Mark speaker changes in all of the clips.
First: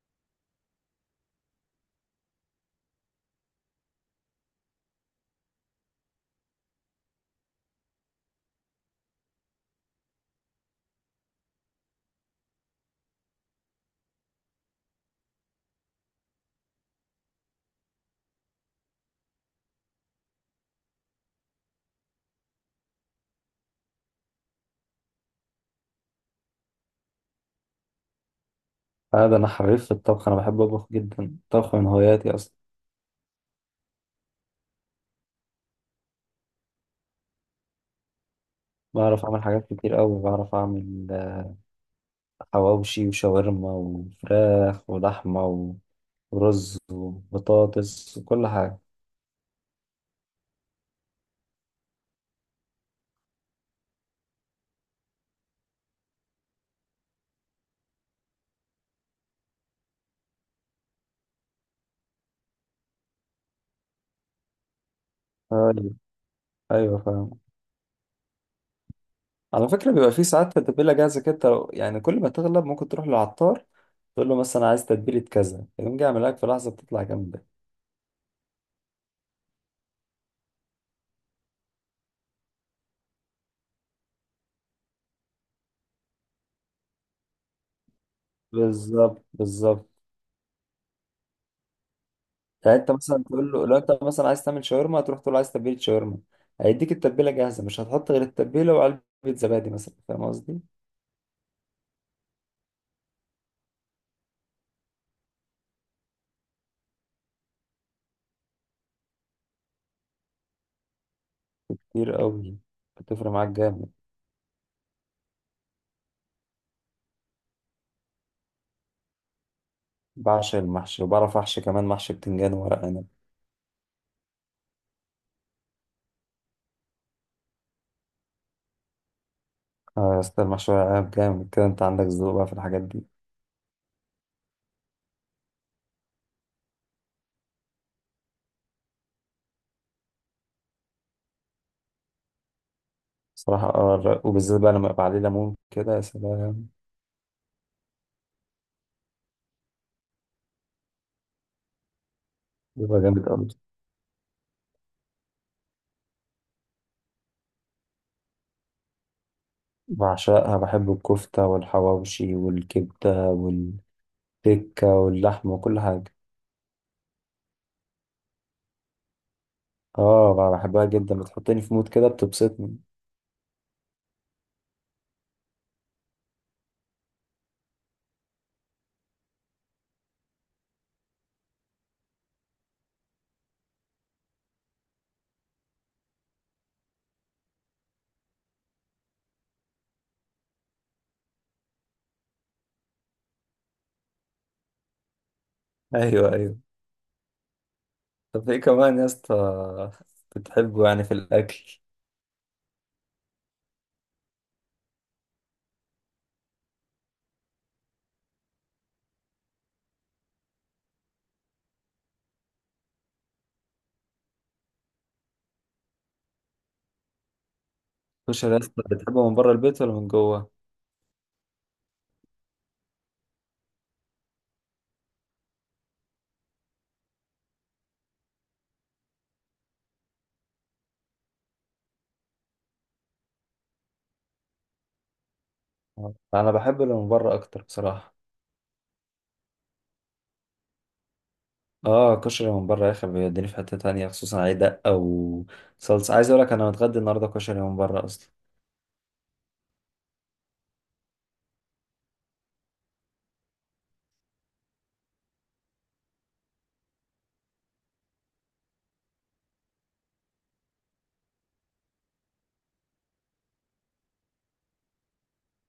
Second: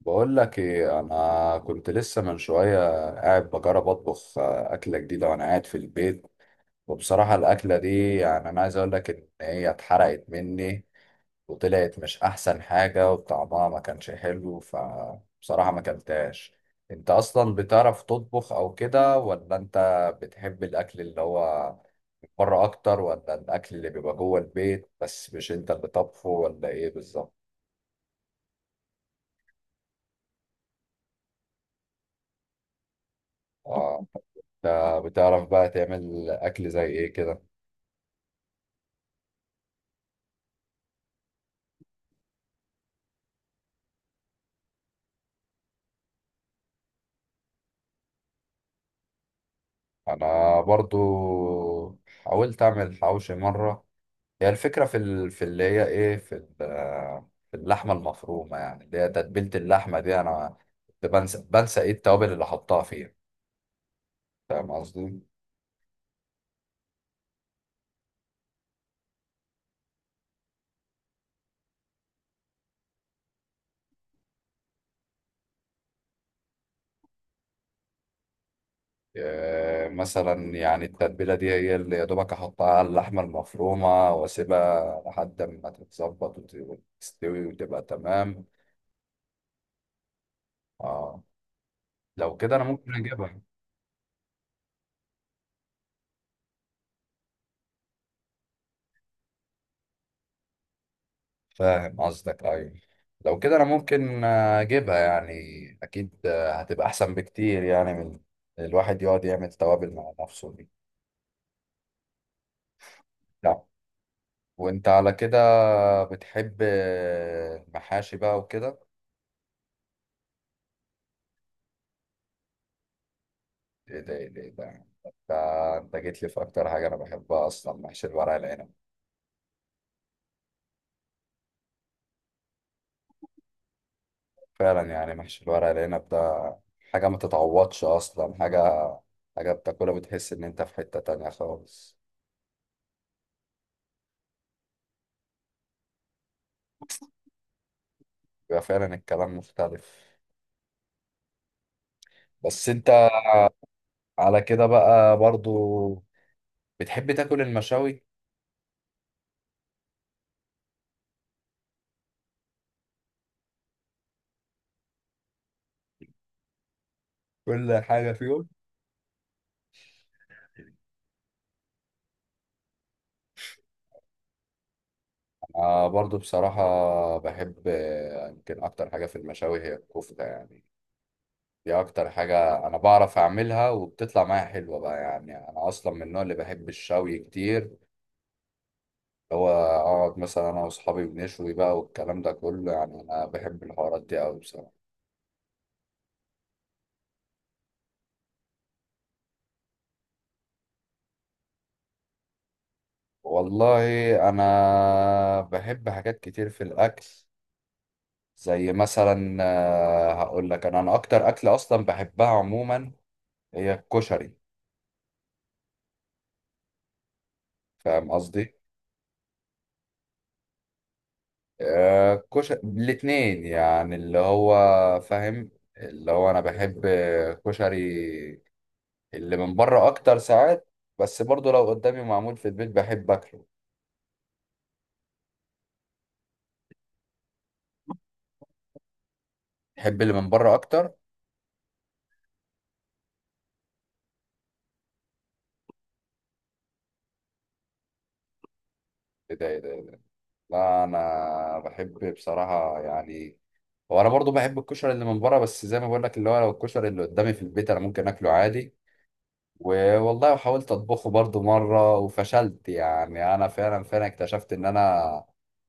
Speaker 1: بقول لك ايه، انا كنت لسه من شويه قاعد بجرب اطبخ اكله جديده وانا قاعد في البيت. وبصراحه الاكله دي يعني انا عايز اقول لك ان هي اتحرقت مني وطلعت مش احسن حاجه وطعمها ما كانش حلو، فبصراحه ما كلتهاش. انت اصلا بتعرف تطبخ او كده، ولا انت بتحب الاكل اللي هو بره اكتر، ولا الاكل اللي بيبقى جوه البيت بس مش انت اللي طبخه، ولا ايه بالظبط؟
Speaker 2: اه ده انا حريف في الطبخ، انا بحب اطبخ جدا. الطبخ من هواياتي اصلا.
Speaker 1: انت بتعرف بقى تعمل اكل زي ايه كده؟
Speaker 2: بعرف اعمل حاجات كتير قوي. بعرف اعمل حواوشي وشاورما وفراخ ولحمه ورز وبطاطس وكل حاجه.
Speaker 1: انا برضو حاولت اعمل حواوشي مره. هي الفكره في اللي هي ايه في اللحمه المفرومه، يعني اللي هي تتبيله اللحمه دي انا كنت بنسى ايه التوابل اللي حطها فيها. فاهم قصدي؟
Speaker 2: ايوه ايوه فاهم. على فكره بيبقى في ساعات تتبيله جاهزه كده، يعني كل ما تغلب ممكن تروح للعطار تقول له مثلا عايز تتبيله كذا، يقوم جاي يعمل لك في لحظه بتطلع جامده.
Speaker 1: مثلا يعني التتبيله دي هي اللي يا دوبك احطها على اللحمه المفرومه واسيبها لحد ما تتظبط وتستوي وتبقى تمام.
Speaker 2: بالظبط بالظبط.
Speaker 1: اه، لو كده انا
Speaker 2: يعني انت
Speaker 1: ممكن
Speaker 2: مثلا
Speaker 1: اجيبها.
Speaker 2: تقول له لو انت مثلا عايز تعمل شاورما، هتروح تقول له عايز تتبيله شاورما، هيديك التتبيله جاهزه، مش هتحط غير التتبيله وعلبه زبادي مثلا، فاهم قصدي؟
Speaker 1: فاهم قصدك، ايوه. لو كده انا ممكن اجيبها يعني. اكيد هتبقى احسن بكتير يعني من الواحد يقعد يعمل توابل مع نفسه دي.
Speaker 2: كتير قوي، بتفرق معاك
Speaker 1: لا،
Speaker 2: جامد.
Speaker 1: وانت على كده بتحب المحاشي بقى وكده؟
Speaker 2: بعشق المحشي وبعرف احشي كمان، محشي بتنجان وورق عنب.
Speaker 1: ايه ده، ايه ده، إيه ده! انت انت جيت لي في اكتر حاجه انا بحبها اصلا، محشي الورق العنب.
Speaker 2: اه يا اسطى، المحشي ورق عنب جامد كده، انت عندك ذوق بقى في الحاجات دي.
Speaker 1: فعلا يعني محشي الورق العنب ده حاجه ما تتعوضش اصلا، حاجه بتاكلها بتحس ان انت في حته تانية خالص.
Speaker 2: صراحه اه وبالذات بقى لما يبقى عليه ليمون كده، يا سلام.
Speaker 1: بيبقى فعلا الكلام مختلف. بس
Speaker 2: بيبقى
Speaker 1: انت
Speaker 2: جامد قوي.
Speaker 1: على كده بقى برضو بتحب تاكل المشاوي؟
Speaker 2: بعشقها، بحب الكفته والحواوشي والكبده والتكه واللحمه وكل حاجه.
Speaker 1: كل حاجة فيهم؟
Speaker 2: اه بقى بحبها جدا، بتحطني في مود كده، بتبسطني.
Speaker 1: برضو بصراحة، بحب يمكن أكتر حاجة في المشاوي هي الكفتة يعني. دي أكتر حاجة أنا بعرف أعملها وبتطلع معايا حلوة بقى، يعني أنا أصلا من النوع اللي بحب الشوي كتير، اللي هو أقعد مثلا أنا وأصحابي بنشوي بقى والكلام ده كله، يعني أنا بحب الحوارات دي أوي بصراحة.
Speaker 2: ايوه ايوه، طب ايه كمان يا اسطى بتحبه يعني في الاكل؟
Speaker 1: والله، أنا بحب حاجات كتير في الأكل، زي مثلا هقول لك، انا اكتر اكله اصلا بحبها عموما هي الكشري. فاهم
Speaker 2: الكشري
Speaker 1: قصدي؟
Speaker 2: يا اسطى بتحبه من بره البيت ولا من جوه؟
Speaker 1: كشري الاتنين يعني، اللي هو فاهم، اللي هو انا بحب كشري اللي من بره اكتر ساعات، بس برضو لو قدامي معمول في البيت بحب اكله.
Speaker 2: آه، انا بحب اللي من بره اكتر بصراحه.
Speaker 1: بحب اللي من بره اكتر.
Speaker 2: اه كشري من بره يا اخي بيوديني في حته تانية، خصوصا عليه دقه وصلصه. عايز اقول لك انا متغدي النهارده كشري من بره اصلا.
Speaker 1: ايه ده، ايه ده، إيه ده؟ لا، انا بحب بصراحه، يعني هو انا برضو بحب الكشري اللي من بره، بس زي ما بقول لك اللي هو لو الكشري اللي قدامي في البيت انا ممكن اكله عادي. والله حاولت اطبخه برضو مره وفشلت، يعني انا فعلا فعلا اكتشفت ان انا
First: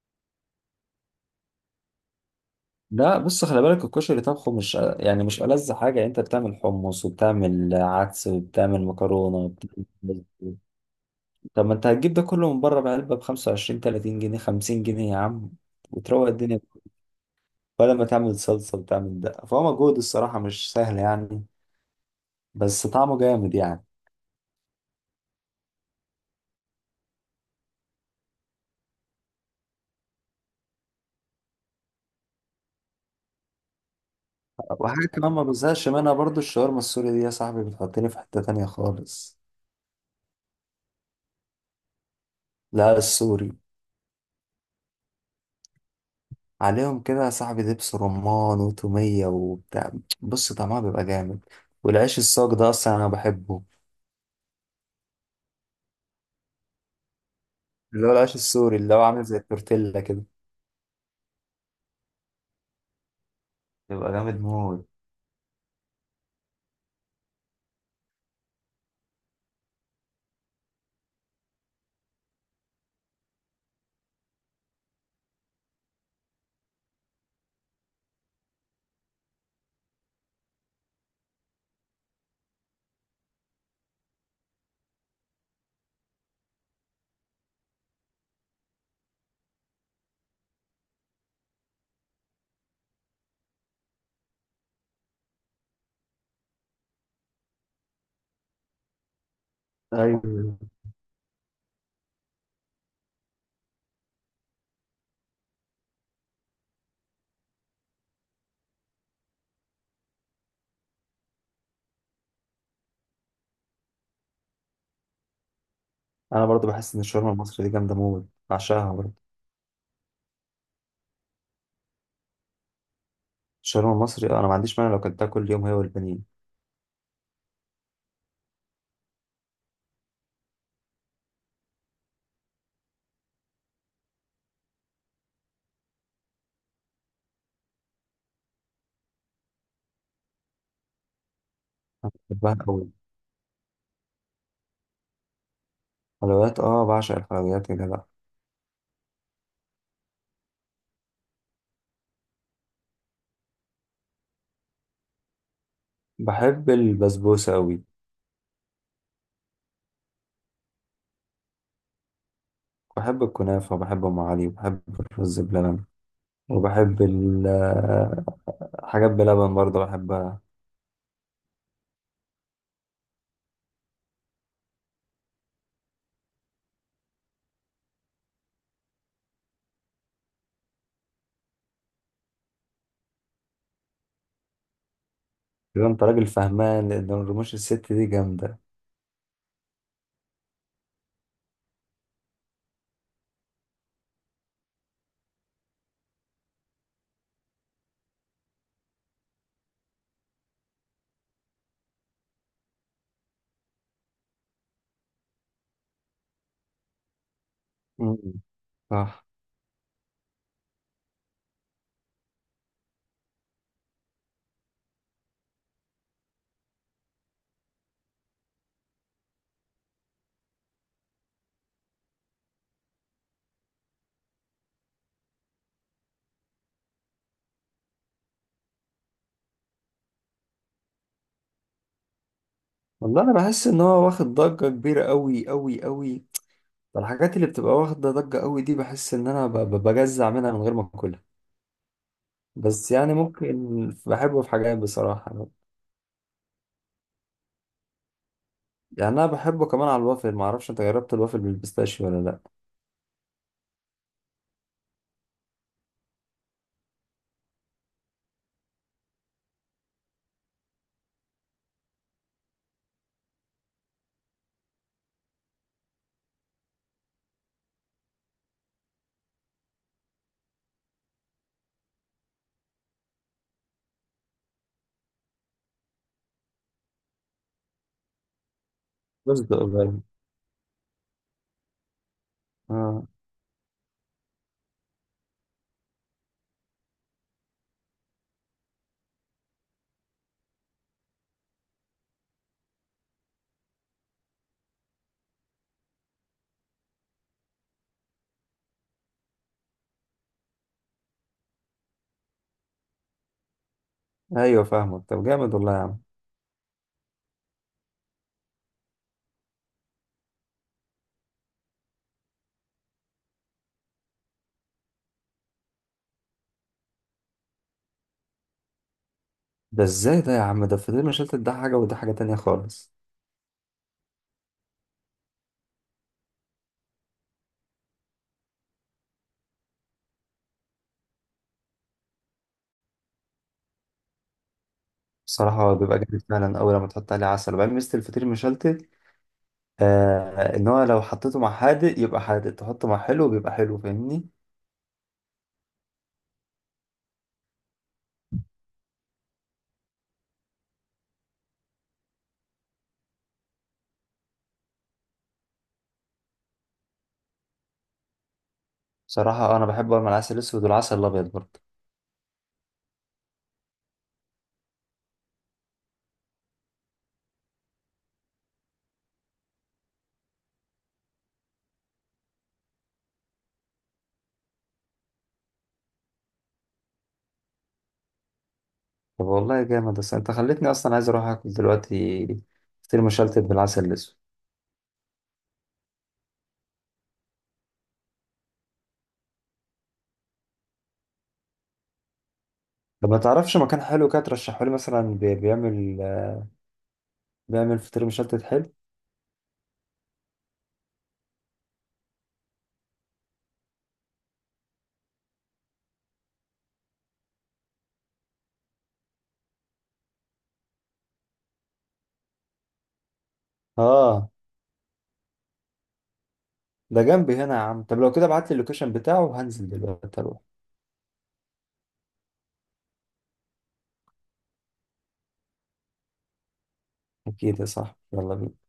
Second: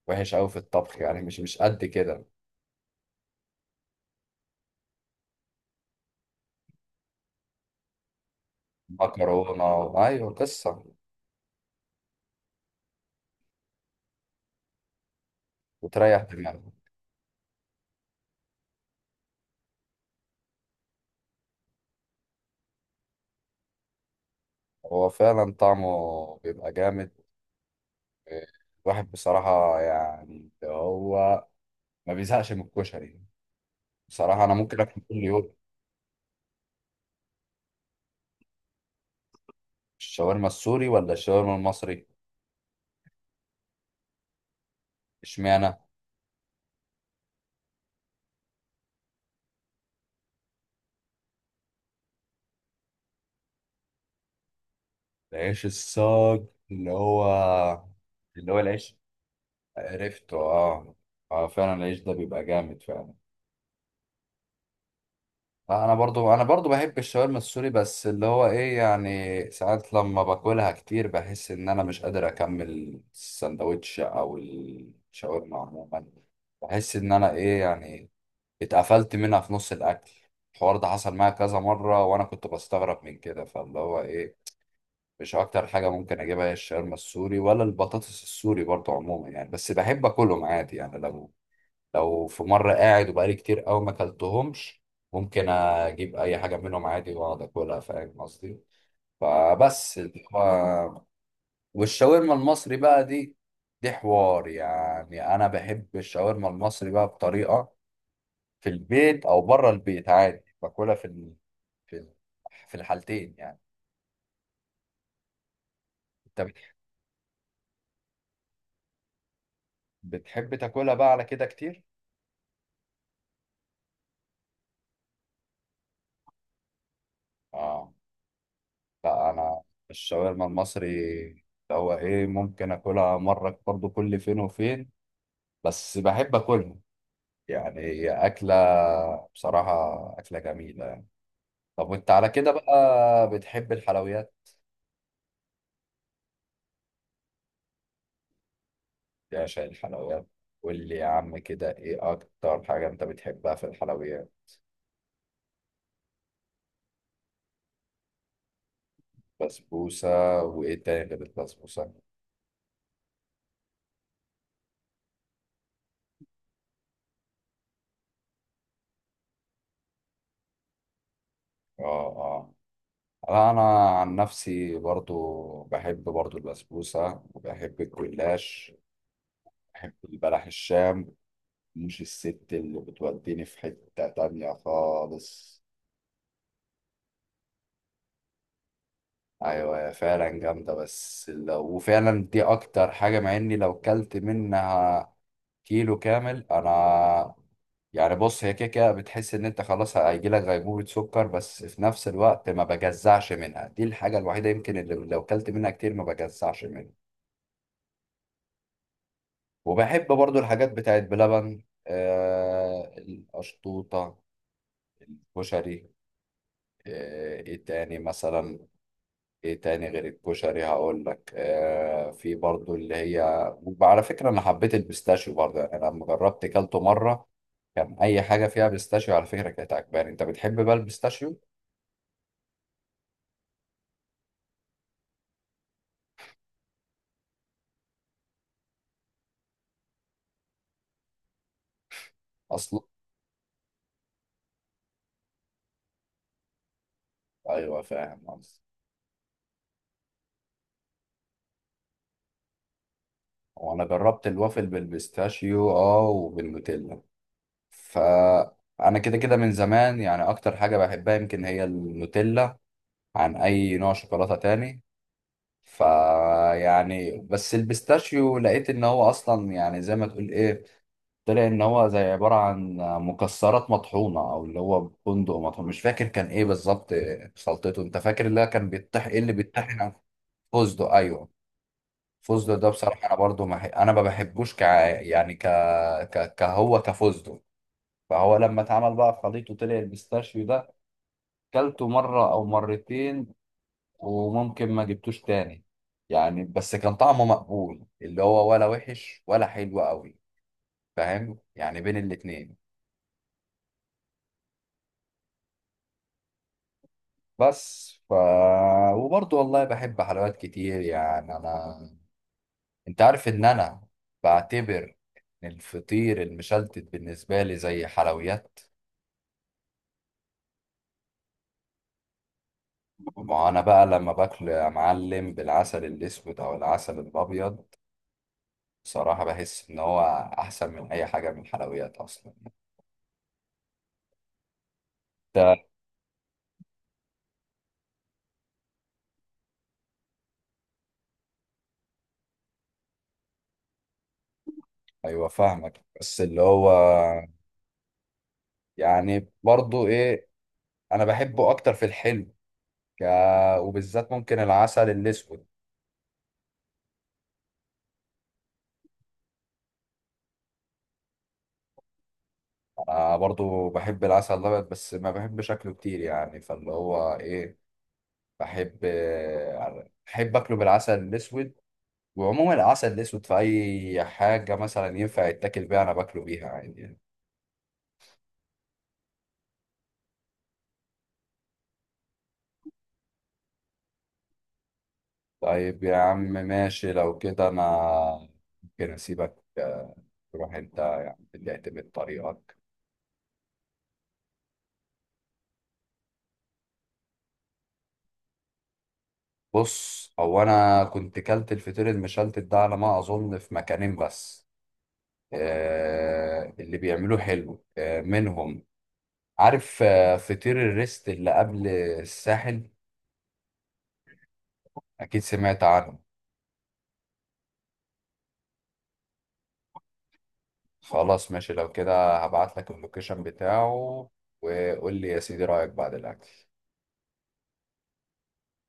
Speaker 1: وحش قوي في الطبخ، يعني مش قد كده.
Speaker 2: لا بص، خلي بالك، الكشري طبخه مش يعني مش ألذ حاجه. انت بتعمل حمص وبتعمل عدس وبتعمل مكرونه
Speaker 1: مكرونه
Speaker 2: وبتعمل،
Speaker 1: ايوه قصه.
Speaker 2: طب ما انت هتجيب ده كله من بره بعلبة ب 25 30 جنيه 50 جنيه يا عم
Speaker 1: وتريح
Speaker 2: وتروق الدنيا؟
Speaker 1: دماغك.
Speaker 2: ولا ما تعمل صلصة وتعمل دقة، فهو مجهود الصراحة مش سهل يعني، بس طعمه جامد يعني.
Speaker 1: هو فعلا طعمه بيبقى جامد. الواحد بصراحه، يعني هو ما بيزهقش من الكشري يعني. بصراحه انا ممكن اكل
Speaker 2: وحاجة
Speaker 1: كل
Speaker 2: كمان ما
Speaker 1: يوم.
Speaker 2: بزهقش منها برضو، الشاورما السوري دي يا صاحبي بتحطني في حتة تانية خالص.
Speaker 1: الشاورما السوري ولا الشاورما المصري؟
Speaker 2: لا السوري.
Speaker 1: اشمعنى؟
Speaker 2: عليهم كده يا صاحبي دبس رمان وتومية وبتاع، بص طعمها بيبقى جامد. والعيش الصاج ده أصلا أنا بحبه،
Speaker 1: العيش الصاج، اللي هو
Speaker 2: اللي هو العيش
Speaker 1: اللي هو
Speaker 2: السوري اللي
Speaker 1: العيش،
Speaker 2: هو عامل زي التورتيلا كده.
Speaker 1: عرفته اه. اه فعلا العيش ده بيبقى جامد فعلا.
Speaker 2: بيبقى جامد موت.
Speaker 1: لا، انا برضو بحب الشاورما السوري، بس اللي هو ايه يعني ساعات لما باكلها كتير بحس ان انا مش قادر اكمل السندوتش او الشاورما عموما. بحس ان انا ايه يعني اتقفلت منها في نص الاكل. الحوار ده حصل معايا كذا مرة وانا كنت بستغرب من كده، فاللي هو ايه مش اكتر حاجة ممكن اجيبها هي الشاورما السوري ولا البطاطس السوري برضو عموما يعني. بس بحب اكلهم عادي يعني، لو في مرة قاعد وبقالي كتير قوي ما اكلتهمش ممكن اجيب اي حاجة منهم عادي واقعد اكلها. فاهم قصدي؟ فبس اللي
Speaker 2: ايوه
Speaker 1: هو. والشاورما المصري بقى دي، دي حوار يعني، انا بحب الشاورما المصري بقى بطريقة في البيت او بره البيت عادي، باكلها في ال... في الحالتين يعني.
Speaker 2: انا
Speaker 1: انت
Speaker 2: برضو بحس ان الشاورما المصري دي جامده موت، بعشقها برضو.
Speaker 1: بتحب تاكلها بقى على كده كتير؟
Speaker 2: الشاورما المصري انا ما عنديش مانع لو كلتها كل يوم، هي والبانيه.
Speaker 1: اه، لا انا، الشاورما المصري اللي هو ايه ممكن اكلها مرة برضو كل فين وفين، بس بحب اكلها يعني، هي اكله بصراحه اكله جميله يعني. طب وانت على كده
Speaker 2: بحبها قوي.
Speaker 1: بقى، بتحب الحلويات؟
Speaker 2: حلويات اه، بعشق الحلويات يا جدع.
Speaker 1: يا عشان الحلويات، قول لي يا عم كده، ايه اكتر حاجه انت بتحبها في الحلويات؟
Speaker 2: بحب البسبوسه قوي.
Speaker 1: بسبوسه؟ وايه تاني غير البسبوسه؟
Speaker 2: بحب الكنافه وبحب ام علي وبحب الرز بلبن وبحب حاجات بلبن برضو بحبها.
Speaker 1: اه، اه. لا، انا عن نفسي برضو بحب برضو البسبوسه، وبحب الجلاش، بحب البلح الشام مش الست اللي بتوديني في حته تانية خالص.
Speaker 2: كده انت راجل فهمان، لان الرموش الست دي جامده.
Speaker 1: ايوه هي فعلا جامده، بس لو وفعلا دي اكتر حاجه، مع اني لو كلت منها كيلو كامل انا يعني، بص هي كده كده بتحس ان انت خلاص هيجي لك غيبوبه سكر، بس في نفس الوقت ما بجزعش منها، دي الحاجه الوحيده يمكن اللي لو كلت منها كتير ما بجزعش منها.
Speaker 2: مم. صح.
Speaker 1: وبحب برضو الحاجات بتاعت بلبن القشطوطه، كشري، ايه تاني مثلا؟ ايه تاني غير الكشري؟ هقول لك في برضو اللي هي، وعلى فكرة انا حبيت البيستاشيو برضو يعني، انا لما جربت كلته مرة كان اي حاجة فيها بيستاشيو على فكرة كانت عجباني. انت بتحب بقى البيستاشيو
Speaker 2: والله انا بحس ان هو واخد ضجه كبيره قوي قوي قوي. الحاجات اللي بتبقى واخده ضجه قوي دي بحس ان انا بجزع منها من غير ما اكلها.
Speaker 1: اصلا؟
Speaker 2: بس يعني ممكن بحبه في حاجات بصراحة.
Speaker 1: ايوه فاهم قصدي.
Speaker 2: يعني أنا بحبه كمان على الوافل. معرفش أنت جربت الوافل بالبيستاشيو ولا لأ؟
Speaker 1: وانا جربت الوافل بالبيستاشيو اه وبالنوتيلا، فانا كده كده من زمان يعني اكتر حاجة بحبها يمكن هي النوتيلا عن اي نوع شوكولاتة تاني. فيعني بس البيستاشيو لقيت ان هو اصلا يعني زي ما تقول ايه، طلع ان هو زي عباره عن مكسرات مطحونه، او اللي هو بندق مطحون، مش فاكر كان ايه بالظبط خلطته، انت فاكر اللي هو كان بيتطحن ايه، اللي
Speaker 2: بس ده
Speaker 1: بيتطحن على؟
Speaker 2: قليل.
Speaker 1: فستق، ايوه. فستق ده بصراحه
Speaker 2: آه
Speaker 1: انا برضو ما ح- انا ما بحبوش ك يعني، كهو كفستق. فهو لما اتعمل بقى خليط وطلع البيستاشيو ده كلته مره او مرتين، وممكن ما جبتوش تاني يعني. بس كان طعمه مقبول اللي هو، ولا وحش ولا حلو قوي، فاهم يعني بين الاتنين.
Speaker 2: أيوة فاهمك، طب جامد والله يا عم.
Speaker 1: بس وبرضه والله بحب حلويات كتير يعني انا، انت عارف ان انا بعتبر ان الفطير المشلتت بالنسبه لي زي حلويات.
Speaker 2: ده إزاي ده يا عم؟ ده الفطير مشلتت ده حاجة، وده حاجة تانية خالص.
Speaker 1: ما انا بقى لما باكله يا معلم بالعسل الاسود او العسل الابيض بصراحه بحس ان هو احسن من اي حاجه من الحلويات اصلا.
Speaker 2: بصراحة
Speaker 1: ده
Speaker 2: هو بيبقى جامد فعلا، أول لما تحط عليه عسل. وبعدين ميزة الفطير مشلتت إن هو لو حطيته مع حادق يبقى حادق، تحطه مع حلو بيبقى حلو، فاهمني؟
Speaker 1: ايوه فاهمك، بس اللي هو يعني برضه ايه، انا بحبه اكتر في الحلو، ك... وبالذات ممكن العسل الاسود.
Speaker 2: بصراحة أنا بحبه مع العسل الأسود والعسل الأبيض برضه.
Speaker 1: انا برضو بحب العسل الابيض بس ما بحب شكله كتير يعني، فاللي هو ايه، بحب بحب اكله بالعسل الاسود. وعموما العسل الاسود في اي حاجه مثلا ينفع يتاكل بيها انا باكله بيها عادي يعني.
Speaker 2: طب والله جامد، بس انت خلتني اصلا عايز اروح اكل دلوقتي فطير مشلتت بالعسل الاسود.
Speaker 1: طيب يا عم ماشي، لو كده انا ممكن اسيبك تروح انت يعني تعتمد طريقك.
Speaker 2: طب ما تعرفش مكان حلو كده ترشحه لي مثلا بيعمل فطير مشلتت حلو؟
Speaker 1: بص هو انا كنت كلت الفطير المشلتت ده على ما اظن في مكانين بس، اللي بيعملوه حلو منهم، عارف فطير الريست اللي قبل الساحل؟
Speaker 2: اه
Speaker 1: اكيد سمعت عنه.
Speaker 2: ده جنبي هنا يا عم، طب لو كده ابعت لي اللوكيشن بتاعه وهنزل دلوقتي اروح.
Speaker 1: خلاص ماشي، لو كده هبعت لك اللوكيشن بتاعه، وقول لي يا سيدي رأيك بعد الاكل.
Speaker 2: اكيد يا صاحبي، يلا بينا.